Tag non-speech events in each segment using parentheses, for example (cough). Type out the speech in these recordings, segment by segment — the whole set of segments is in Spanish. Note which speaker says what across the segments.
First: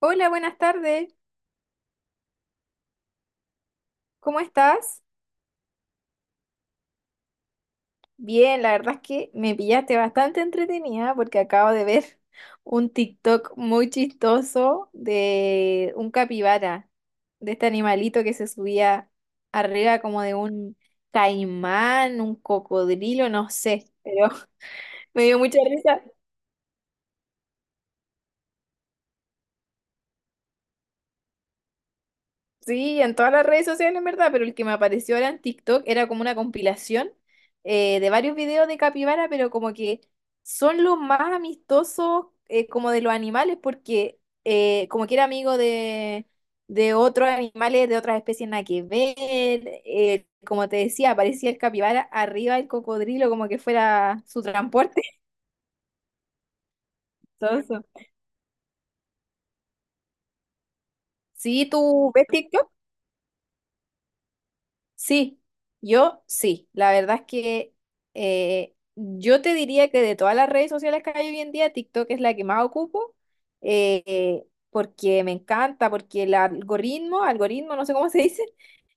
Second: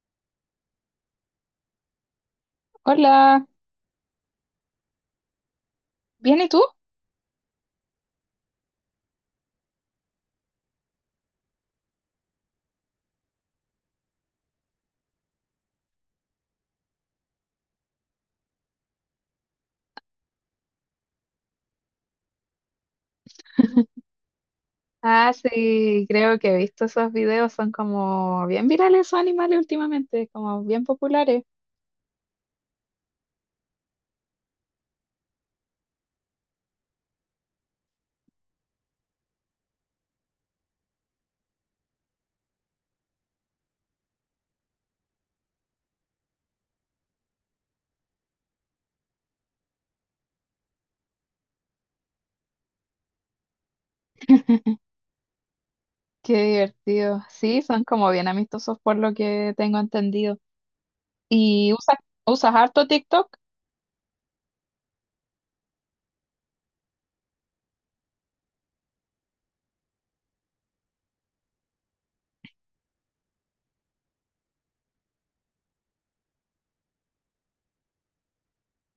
Speaker 1: Hola, buenas tardes.
Speaker 2: Hola,
Speaker 1: ¿Cómo estás?
Speaker 2: ¿bien y tú?
Speaker 1: Bien, la verdad es que me pillaste bastante entretenida porque acabo de ver (laughs) un TikTok muy chistoso de un capibara, de este animalito que se subía arriba como de un caimán, un cocodrilo, no sé, pero (laughs) me
Speaker 2: Ah,
Speaker 1: dio mucha risa.
Speaker 2: sí, creo que he visto esos videos, son como bien virales esos animales últimamente, como bien populares.
Speaker 1: Sí, en todas las redes sociales, en verdad, pero el que me apareció ahora en TikTok era como una compilación, de varios videos de capibara, pero como que son los más amistosos, como de los animales, porque como que era amigo de otros animales, de otras especies nada que ver. Como te decía, aparecía el capibara arriba del cocodrilo, como que fuera su
Speaker 2: (laughs)
Speaker 1: transporte.
Speaker 2: Qué divertido.
Speaker 1: (laughs) Todo
Speaker 2: Sí, son
Speaker 1: eso.
Speaker 2: como bien amistosos por lo que tengo entendido.
Speaker 1: Sí,
Speaker 2: ¿Y usas,
Speaker 1: ¿tú ves
Speaker 2: usas
Speaker 1: TikTok?
Speaker 2: harto TikTok?
Speaker 1: Sí, yo sí. La verdad es que yo te diría que de todas las redes sociales que hay hoy en día, TikTok es la que más ocupo, porque me encanta, porque el algoritmo, no sé cómo se dice.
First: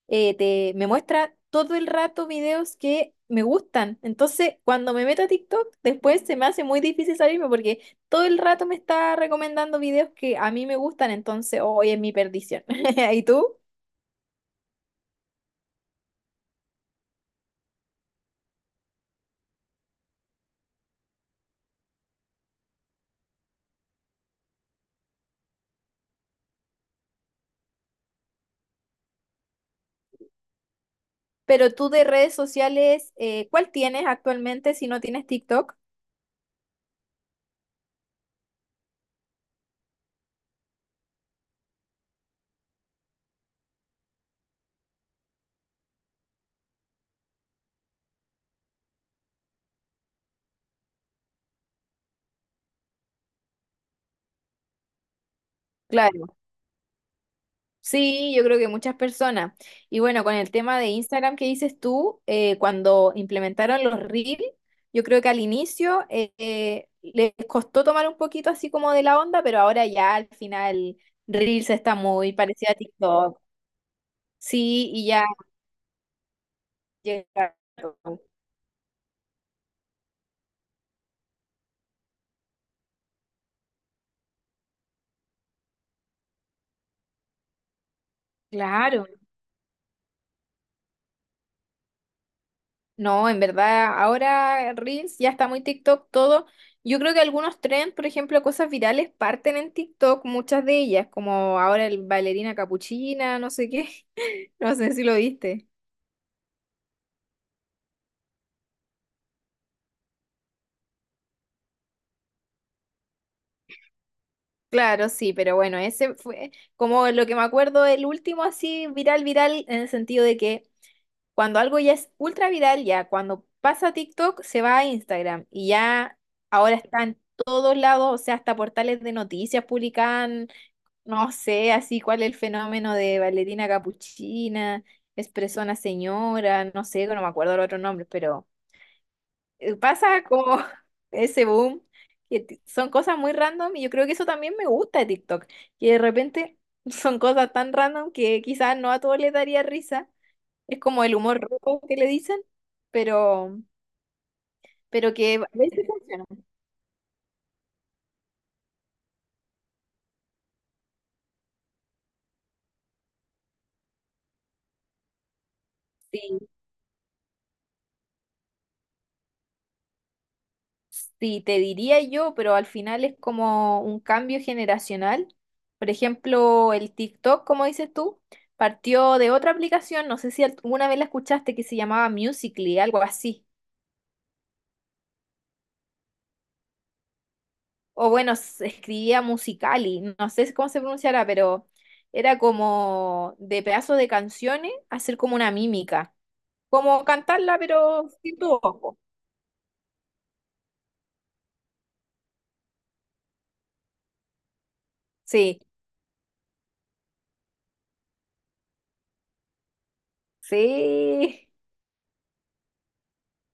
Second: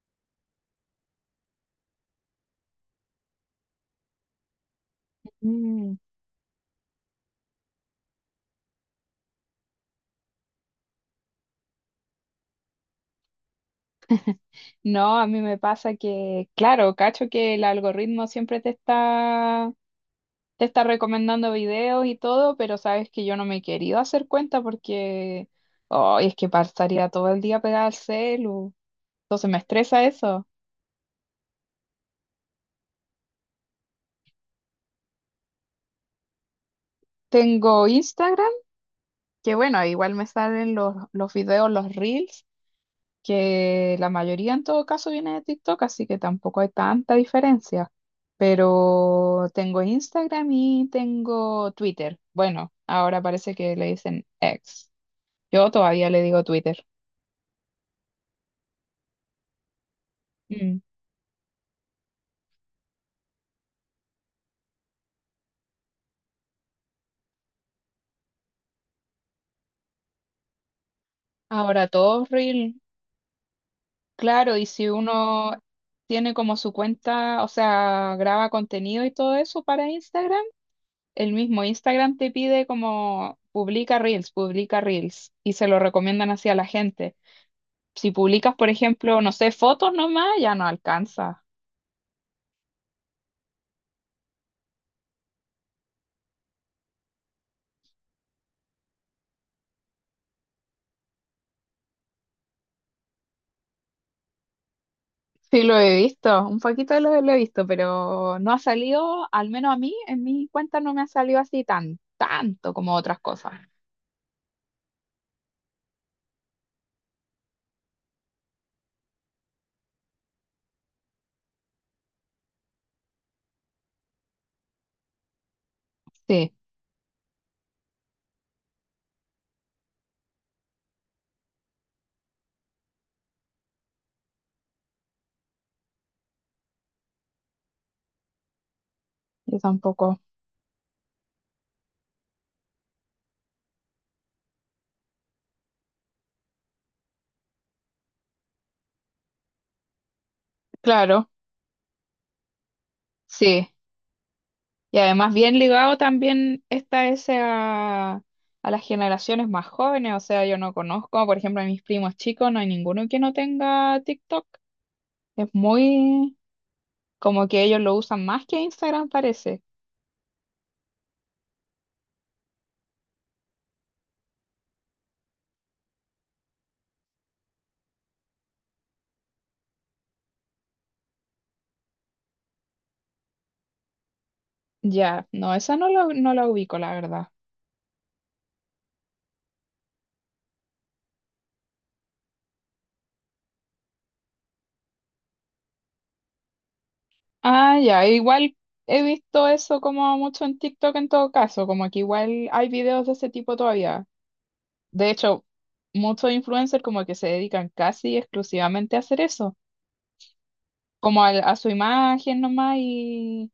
Speaker 1: Me muestra todo el rato videos que me gustan. Entonces, cuando me meto a TikTok,
Speaker 2: Mm.
Speaker 1: después se me hace muy difícil salirme porque todo el rato me está recomendando videos que a mí me gustan, entonces hoy es mi perdición. (laughs) ¿Y tú?
Speaker 2: No, a mí me pasa que, claro, cacho que el algoritmo siempre te está recomendando videos y todo, pero sabes que yo no me he querido hacer cuenta porque, oh, es que pasaría todo el día pegada al celu. Entonces me estresa eso.
Speaker 1: Pero tú de redes sociales, ¿cuál tienes actualmente si no tienes TikTok?
Speaker 2: Tengo Instagram, que bueno, igual me salen los videos, los reels, que la mayoría en todo caso viene de TikTok, así que tampoco hay tanta diferencia. Pero tengo Instagram y tengo Twitter. Bueno, ahora parece que le dicen X. Yo todavía le
Speaker 1: Claro.
Speaker 2: digo Twitter.
Speaker 1: Sí, yo creo que muchas personas. Y bueno, con el
Speaker 2: Mm.
Speaker 1: tema de Instagram que dices tú, cuando implementaron los Reels, yo creo que al inicio les costó tomar un poquito así como de la onda, pero ahora ya al final Reels
Speaker 2: Ahora
Speaker 1: está
Speaker 2: todos
Speaker 1: muy parecida
Speaker 2: reel.
Speaker 1: a TikTok.
Speaker 2: Claro, y si
Speaker 1: Sí, y ya
Speaker 2: uno tiene como su cuenta, o
Speaker 1: llega.
Speaker 2: sea, graba contenido y todo eso para Instagram. El mismo Instagram te pide como publica reels y se lo recomiendan así a la gente. Si publicas, por
Speaker 1: Claro.
Speaker 2: ejemplo, no sé, fotos nomás, ya no alcanza.
Speaker 1: No, en verdad, ahora Reels ya está muy TikTok todo. Yo creo que algunos trends, por ejemplo, cosas virales parten en TikTok, muchas de ellas, como ahora el bailarina capuchina, no sé qué, (laughs) no sé si lo
Speaker 2: Sí,
Speaker 1: viste.
Speaker 2: lo he visto, un poquito de lo he visto, pero no ha salido, al menos a mí, en mi cuenta no me ha salido así tan, tanto como otras cosas.
Speaker 1: Claro, sí, pero bueno, ese fue como lo que me acuerdo, el último así viral, viral, en el sentido de que cuando algo ya es ultra viral, ya cuando pasa a TikTok se va a Instagram y ya
Speaker 2: Sí,
Speaker 1: ahora está en todos lados, o sea, hasta portales de noticias publican. No sé, así cuál es el fenómeno de bailarina capuchina, expresona señora, no sé, no me acuerdo los otros nombres, pero
Speaker 2: yo tampoco.
Speaker 1: pasa como (laughs) ese boom, que son cosas muy random y yo creo que eso también me gusta de TikTok, que de repente (laughs) son cosas tan random que quizás no a todos les daría risa, es como el
Speaker 2: Claro,
Speaker 1: humor rojo que le dicen, pero,
Speaker 2: sí. Y
Speaker 1: pero
Speaker 2: además
Speaker 1: que a
Speaker 2: bien
Speaker 1: veces
Speaker 2: ligado
Speaker 1: funciona.
Speaker 2: también está ese a las generaciones más jóvenes, o sea, yo no conozco, por ejemplo, a mis primos chicos, no hay ninguno que no tenga TikTok. Es muy
Speaker 1: Sí.
Speaker 2: como que ellos lo usan más que Instagram, parece.
Speaker 1: Sí, te diría yo, pero al final es como un cambio generacional. Por ejemplo, el TikTok, como dices tú, partió de otra aplicación, no sé si alguna vez la escuchaste, que se llamaba Musical.ly, algo así.
Speaker 2: Ya, no, esa no la ubico, la verdad.
Speaker 1: O bueno, se escribía Musical.ly, no sé cómo se pronunciará, pero era como de pedazos de canciones hacer como una mímica, como cantarla,
Speaker 2: Ah, ya,
Speaker 1: pero sin
Speaker 2: igual
Speaker 1: tu ojo.
Speaker 2: he visto eso como mucho en TikTok en todo caso, como que igual hay videos de ese tipo todavía. De hecho,
Speaker 1: Sí,
Speaker 2: muchos influencers como que se dedican casi exclusivamente a hacer eso como
Speaker 1: sí,
Speaker 2: su imagen nomás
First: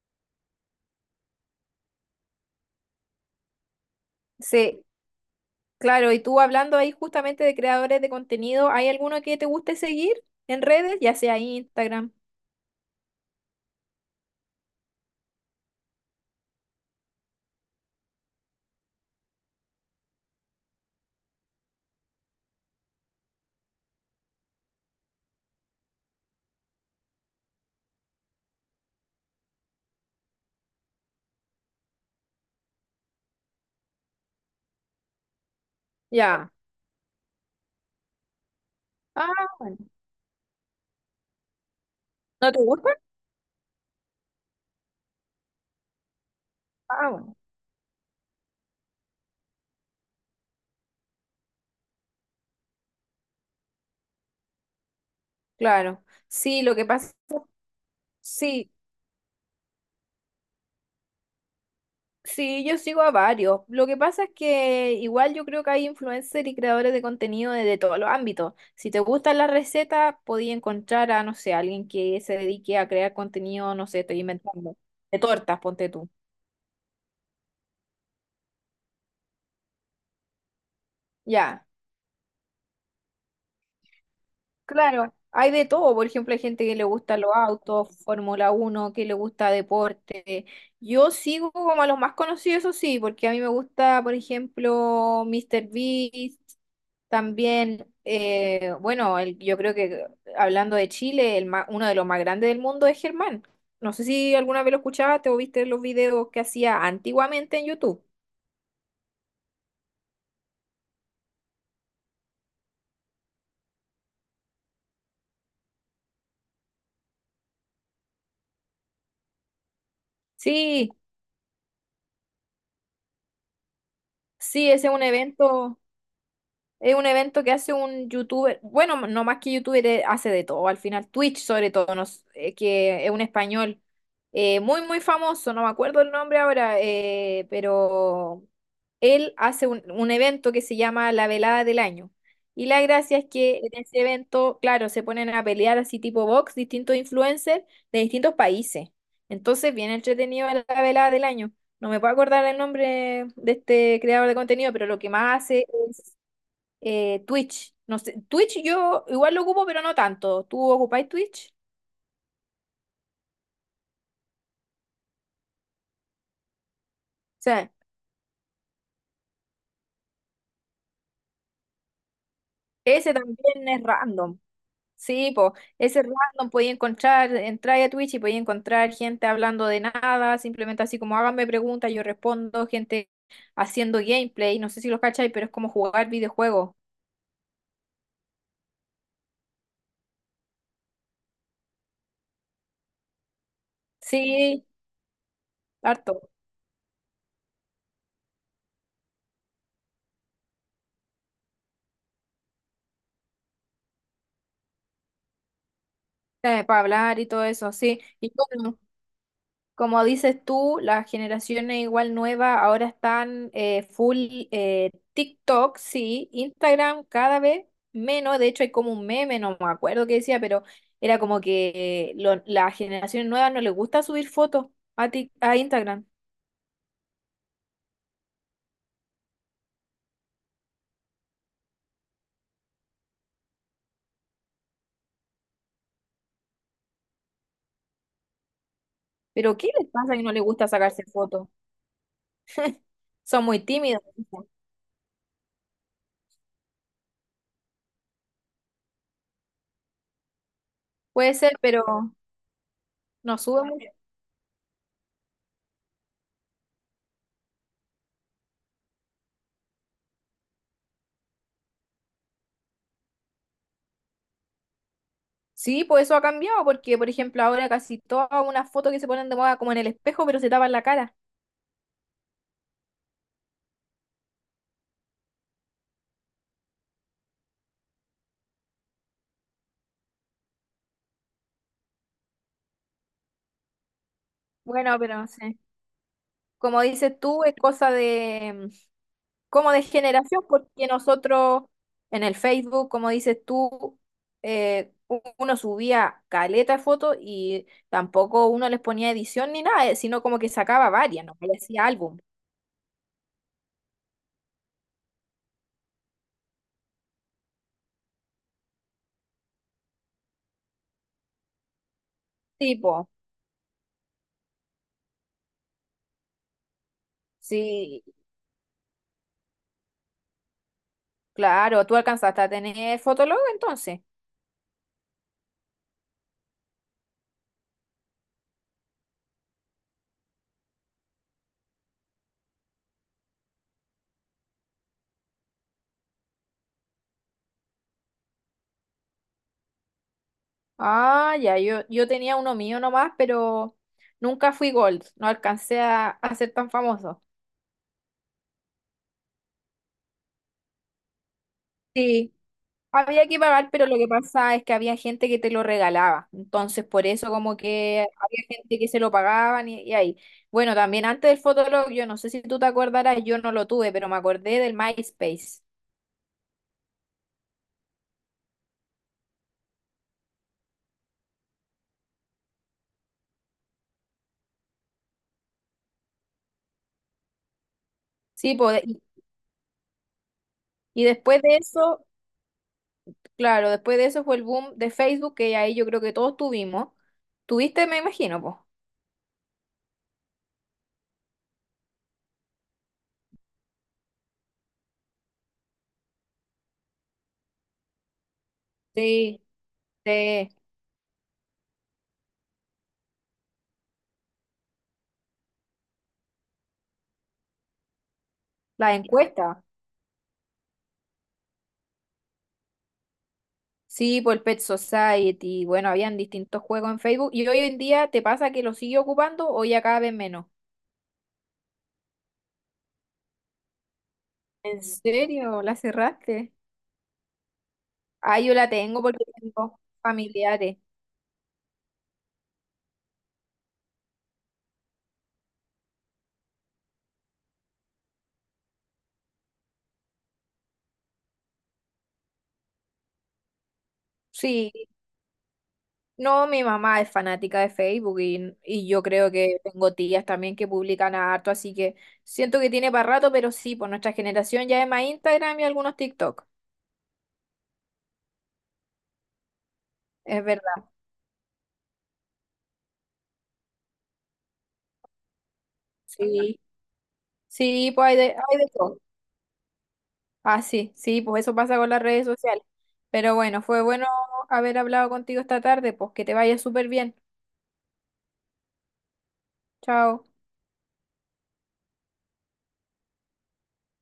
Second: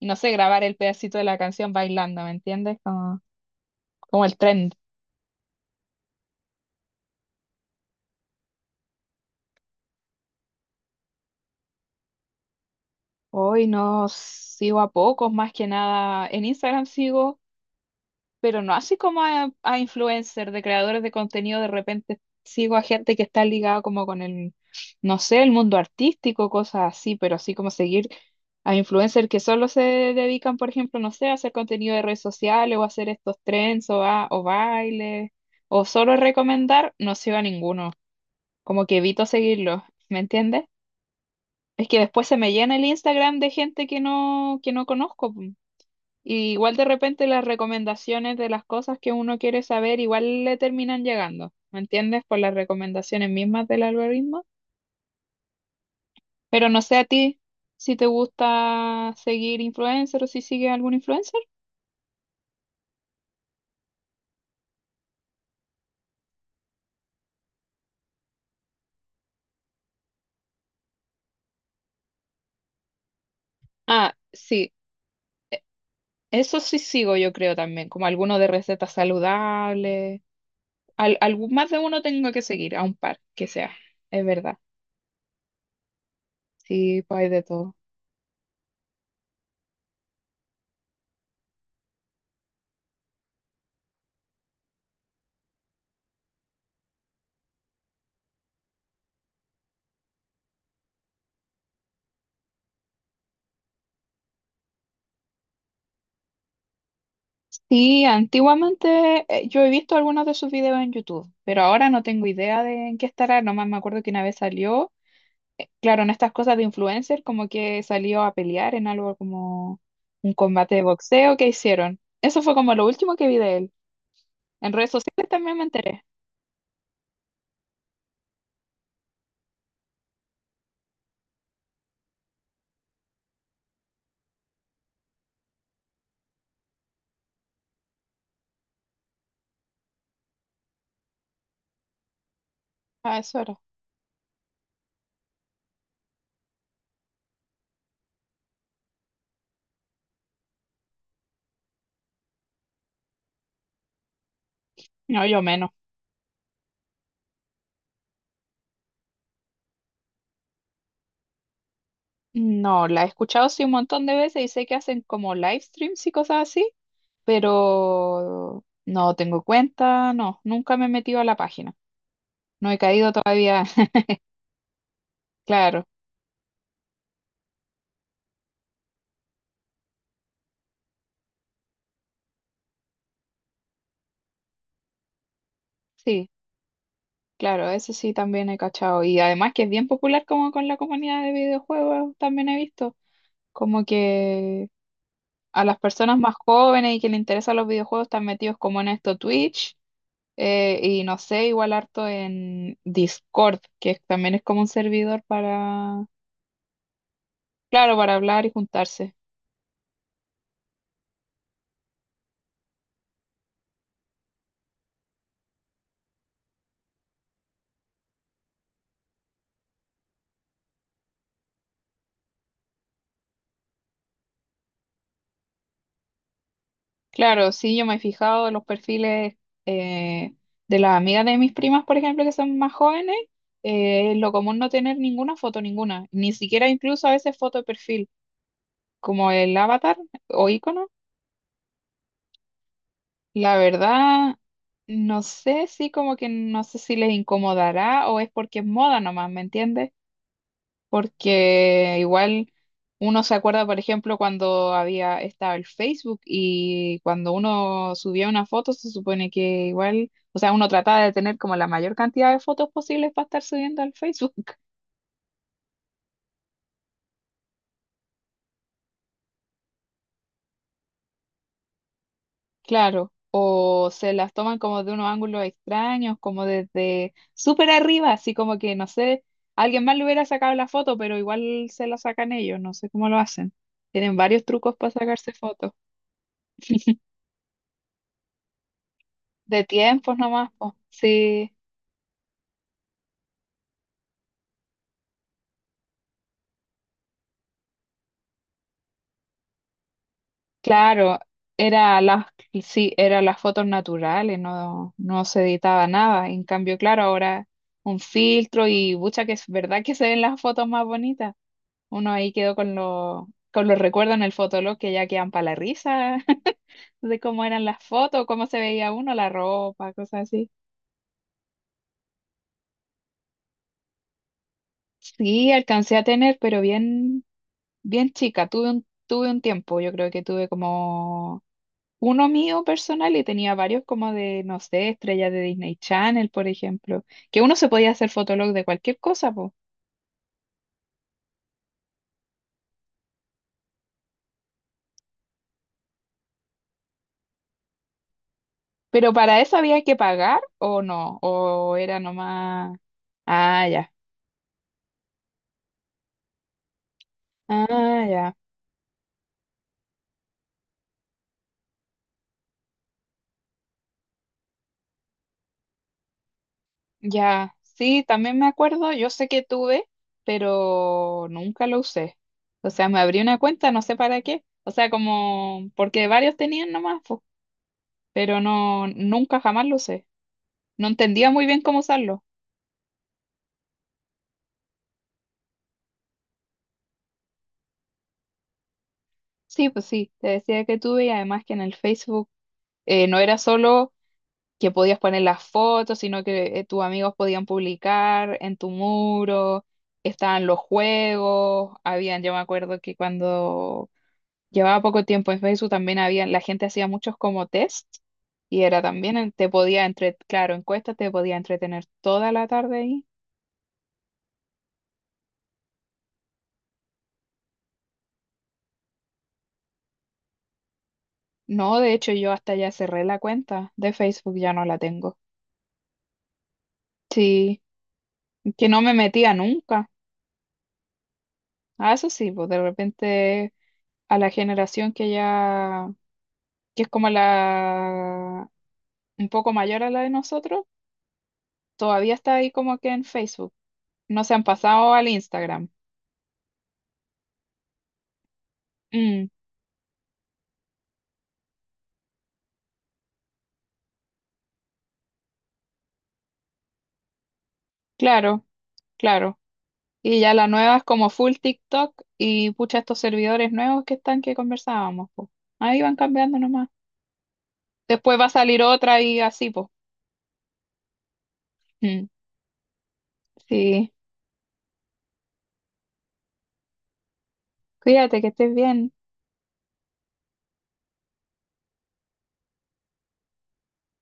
Speaker 2: y no sé, grabar el pedacito de la canción bailando, ¿me entiendes? Como, como el trend.
Speaker 1: sí. Claro, y tú hablando ahí justamente de creadores de contenido, ¿hay alguno que te guste seguir en redes? Ya sea Instagram.
Speaker 2: Hoy no sigo a pocos, más que nada. En Instagram sigo, pero no así como a influencers, de creadores de contenido, de repente sigo a gente que está ligada como con el, no sé, el mundo artístico, cosas así, pero así como seguir a influencers que solo se dedican, por ejemplo, no sé, a hacer contenido de redes sociales o a hacer estos trends o, a, o bailes, o solo
Speaker 1: Ya.
Speaker 2: recomendar, no sigo a ninguno, como que evito
Speaker 1: Ah, bueno.
Speaker 2: seguirlos, ¿me entiendes? Es que después se me
Speaker 1: ¿No te
Speaker 2: llena el
Speaker 1: gusta?
Speaker 2: Instagram de gente que no conozco. Y igual de
Speaker 1: Ah,
Speaker 2: repente
Speaker 1: bueno.
Speaker 2: las recomendaciones de las cosas que uno quiere saber igual le terminan llegando, ¿me entiendes? Por las recomendaciones mismas del algoritmo.
Speaker 1: Claro. Sí,
Speaker 2: Pero
Speaker 1: lo
Speaker 2: no
Speaker 1: que
Speaker 2: sé a
Speaker 1: pasa,
Speaker 2: ti si te
Speaker 1: sí,
Speaker 2: gusta seguir influencer o si sigues algún influencer.
Speaker 1: sí, yo sigo a varios. Lo que pasa es que igual yo creo que hay influencers y creadores de contenido de todos los ámbitos. Si te gustan las recetas, podía encontrar a, no sé, alguien que se dedique a crear contenido, no sé,
Speaker 2: Ah,
Speaker 1: estoy
Speaker 2: sí,
Speaker 1: inventando, de tortas, ponte tú.
Speaker 2: eso sí sigo yo creo también, como alguno de recetas saludables. Al, algún,
Speaker 1: Ya.
Speaker 2: más de uno tengo que seguir, a un par que sea, es verdad.
Speaker 1: Claro, hay de todo, por ejemplo, hay gente que le
Speaker 2: Sí,
Speaker 1: gusta
Speaker 2: pues hay
Speaker 1: los
Speaker 2: de todo.
Speaker 1: autos, Fórmula Uno, que le gusta deporte. Yo sigo como a los más conocidos, eso sí, porque a mí me gusta, por ejemplo, Mr. Beast, también, bueno, yo creo que hablando de Chile, uno de los más grandes del mundo es Germán. No sé si alguna vez lo escuchaste o viste los videos que hacía antiguamente en
Speaker 2: Sí,
Speaker 1: YouTube.
Speaker 2: antiguamente yo he visto algunos de sus videos en YouTube, pero ahora no tengo idea de en qué estará. Nomás me acuerdo que una vez salió, claro, en estas cosas de influencer, como que salió a pelear en algo como un combate de
Speaker 1: Sí,
Speaker 2: boxeo que hicieron. Eso fue como lo último que vi de él.
Speaker 1: sí,
Speaker 2: En
Speaker 1: ese
Speaker 2: redes
Speaker 1: es un
Speaker 2: sociales también me
Speaker 1: evento.
Speaker 2: enteré.
Speaker 1: Es un evento que hace un youtuber, bueno, no más que youtuber, hace de todo, al final Twitch sobre todo, que es un español muy, muy famoso, no me acuerdo el nombre ahora, pero él hace un evento que se llama La Velada del Año. Y la
Speaker 2: Ah,
Speaker 1: gracia es
Speaker 2: eso
Speaker 1: que
Speaker 2: era.
Speaker 1: en ese evento, claro, se ponen a pelear así tipo box, distintos influencers de distintos países. Entonces, bien entretenido la Velada del Año. No me puedo acordar el nombre de este creador de contenido, pero lo que
Speaker 2: No, yo
Speaker 1: más hace
Speaker 2: menos.
Speaker 1: Twitch. No sé, Twitch yo igual lo ocupo, pero no tanto. ¿Tú ocupáis Twitch?
Speaker 2: No, la he escuchado sí un montón de veces y sé que hacen como live streams y cosas así,
Speaker 1: Sí.
Speaker 2: pero no tengo cuenta, no, nunca me he metido a la página. No he caído
Speaker 1: Ese también
Speaker 2: todavía.
Speaker 1: es random. Sí, po.
Speaker 2: Claro,
Speaker 1: Ese es random, podía encontrar, entrar a Twitch y podía encontrar gente hablando de nada, simplemente así como háganme preguntas, yo respondo, gente haciendo gameplay, no sé si los cacháis, pero es como jugar
Speaker 2: sí,
Speaker 1: videojuegos.
Speaker 2: claro, eso sí también he cachado. Y además que es bien popular como con la comunidad de videojuegos, también he visto como
Speaker 1: Sí,
Speaker 2: que a las personas
Speaker 1: harto.
Speaker 2: más jóvenes y que les interesan los videojuegos están metidos como en esto Twitch, y no sé, igual harto en Discord, que también es como un servidor para,
Speaker 1: Para hablar y todo eso,
Speaker 2: claro,
Speaker 1: sí.
Speaker 2: para
Speaker 1: Y
Speaker 2: hablar y
Speaker 1: yo
Speaker 2: juntarse.
Speaker 1: como dices tú, las generaciones igual nuevas ahora están full TikTok, sí, Instagram cada vez menos, de hecho hay como un meme, no me acuerdo qué decía, pero era como que las generaciones nuevas no les gusta subir fotos a, a Instagram,
Speaker 2: Claro, sí, yo me he fijado en los perfiles eh, de las amigas de mis primas, por ejemplo, que son más jóvenes, es lo común no tener ninguna foto, ninguna, ni siquiera incluso a veces foto de perfil, como el
Speaker 1: pero ¿qué les
Speaker 2: avatar
Speaker 1: pasa que no les
Speaker 2: o
Speaker 1: gusta
Speaker 2: icono.
Speaker 1: sacarse fotos? Son
Speaker 2: La
Speaker 1: muy tímidos.
Speaker 2: verdad, no sé si como que no sé si les incomodará o es porque es moda nomás, ¿me entiendes?
Speaker 1: Puede ser, pero
Speaker 2: Porque igual uno se
Speaker 1: no
Speaker 2: acuerda,
Speaker 1: suben
Speaker 2: por
Speaker 1: mucho.
Speaker 2: ejemplo, cuando había estaba el Facebook y cuando uno subía una foto, se supone que igual, o sea, uno trataba de tener como la mayor cantidad de fotos posibles para estar subiendo al Facebook, (laughs)
Speaker 1: Sí, pues eso ha cambiado, porque por ejemplo ahora casi todas unas fotos que se ponen de moda como en el espejo, pero se tapan la cara.
Speaker 2: claro. O se las toman como de unos ángulos extraños, como desde súper arriba, así como que, no sé, alguien más le hubiera sacado la foto, pero igual se la sacan ellos, no sé cómo lo hacen. Tienen varios trucos para
Speaker 1: Bueno, pero
Speaker 2: sacarse
Speaker 1: sí.
Speaker 2: fotos.
Speaker 1: Como dices tú, es cosa de,
Speaker 2: De
Speaker 1: como de
Speaker 2: tiempos
Speaker 1: generación,
Speaker 2: nomás, po.
Speaker 1: porque
Speaker 2: Sí.
Speaker 1: nosotros en el Facebook, como dices tú, uno subía caleta de fotos y tampoco uno les ponía edición ni nada, sino como que sacaba
Speaker 2: Claro,
Speaker 1: varias, no le decía
Speaker 2: era
Speaker 1: álbum.
Speaker 2: las, sí, eran las fotos naturales, no, no se editaba nada. En cambio, claro, ahora un filtro y mucha que es verdad que se ven las fotos más bonitas. Uno ahí quedó con
Speaker 1: Tipo,
Speaker 2: con los recuerdos en el fotolog que ya quedan para la risa (laughs) de cómo eran las
Speaker 1: sí,
Speaker 2: fotos, cómo se veía uno, la ropa, cosas así.
Speaker 1: claro, tú alcanzaste a tener Fotolog entonces.
Speaker 2: Sí, alcancé a tener, pero bien chica. Tuve un tiempo, yo creo que tuve como uno mío personal y tenía varios como de, no sé, estrellas de Disney Channel, por ejemplo, que uno se podía hacer fotolog de cualquier cosa, po.
Speaker 1: Ah, ya, yo tenía uno mío nomás, pero nunca fui Gold, no alcancé a ser tan famoso.
Speaker 2: Pero para eso había que pagar o no, o era
Speaker 1: Sí.
Speaker 2: nomás...
Speaker 1: Había que
Speaker 2: Ah,
Speaker 1: pagar, pero
Speaker 2: ya,
Speaker 1: lo que pasa es que había gente que te lo regalaba. Entonces, por eso como
Speaker 2: ah,
Speaker 1: que
Speaker 2: ya,
Speaker 1: había gente que se lo pagaban y ahí. Bueno, también antes del Fotolog, yo no sé si tú te acordarás, yo no lo tuve, pero me acordé del MySpace.
Speaker 2: ya. Sí, también me acuerdo, yo sé que tuve, pero nunca lo usé. O sea, me abrí una cuenta, no sé para qué. O sea, como, porque varios tenían nomás, po, pero
Speaker 1: Sí, pues,
Speaker 2: no, nunca jamás lo usé. No
Speaker 1: y
Speaker 2: entendía
Speaker 1: después
Speaker 2: muy
Speaker 1: de
Speaker 2: bien cómo
Speaker 1: eso,
Speaker 2: usarlo.
Speaker 1: claro, después de eso fue el boom de Facebook, que ahí yo creo que todos tuvimos. Tuviste, me imagino, pues.
Speaker 2: Sí, pues sí, te decía que tuve y además que en el Facebook no era solo que podías poner las fotos, sino que tus amigos podían publicar en tu
Speaker 1: Sí,
Speaker 2: muro, estaban
Speaker 1: sí,
Speaker 2: los juegos, habían, yo me acuerdo que cuando llevaba poco tiempo en Facebook también había, la gente hacía muchos como test y era
Speaker 1: las
Speaker 2: también, te
Speaker 1: encuestas.
Speaker 2: podía entre, claro, encuestas, te podía entretener toda la tarde ahí.
Speaker 1: Sí, por Pet Society. Bueno, habían distintos juegos en Facebook. ¿Y hoy en día te pasa que lo sigue ocupando o ya cada vez menos?
Speaker 2: No, de hecho yo hasta ya cerré la cuenta de Facebook, ya no la
Speaker 1: ¿En
Speaker 2: tengo.
Speaker 1: serio? ¿La cerraste?
Speaker 2: Sí,
Speaker 1: Ah, yo la
Speaker 2: que no me
Speaker 1: tengo porque
Speaker 2: metía
Speaker 1: tengo
Speaker 2: nunca.
Speaker 1: familiares.
Speaker 2: Ah, eso sí, pues de repente a la generación que ya, que es como la un poco mayor a la de nosotros, todavía está ahí como que en Facebook. No se han
Speaker 1: Sí.
Speaker 2: pasado al Instagram.
Speaker 1: No, mi mamá es fanática de Facebook y yo
Speaker 2: Mm,
Speaker 1: creo que tengo tías también que publican harto, así que siento que tiene para rato, pero sí, por nuestra generación ya es más Instagram y algunos TikTok.
Speaker 2: claro, claro. Y ya
Speaker 1: Es
Speaker 2: la nueva es
Speaker 1: verdad.
Speaker 2: como full TikTok y pucha estos servidores nuevos que están que conversábamos, pues. Ahí van cambiando
Speaker 1: Sí.
Speaker 2: nomás.
Speaker 1: Sí, pues
Speaker 2: Después va a
Speaker 1: hay
Speaker 2: salir
Speaker 1: de todo.
Speaker 2: otra y así, pues.
Speaker 1: Ah, sí, sí, pues eso pasa con las
Speaker 2: Mm,
Speaker 1: redes sociales. Pero bueno, fue
Speaker 2: sí.
Speaker 1: bueno haber hablado contigo esta tarde, pues que te vaya súper bien.
Speaker 2: Cuídate, que estés bien.
Speaker 1: Chao.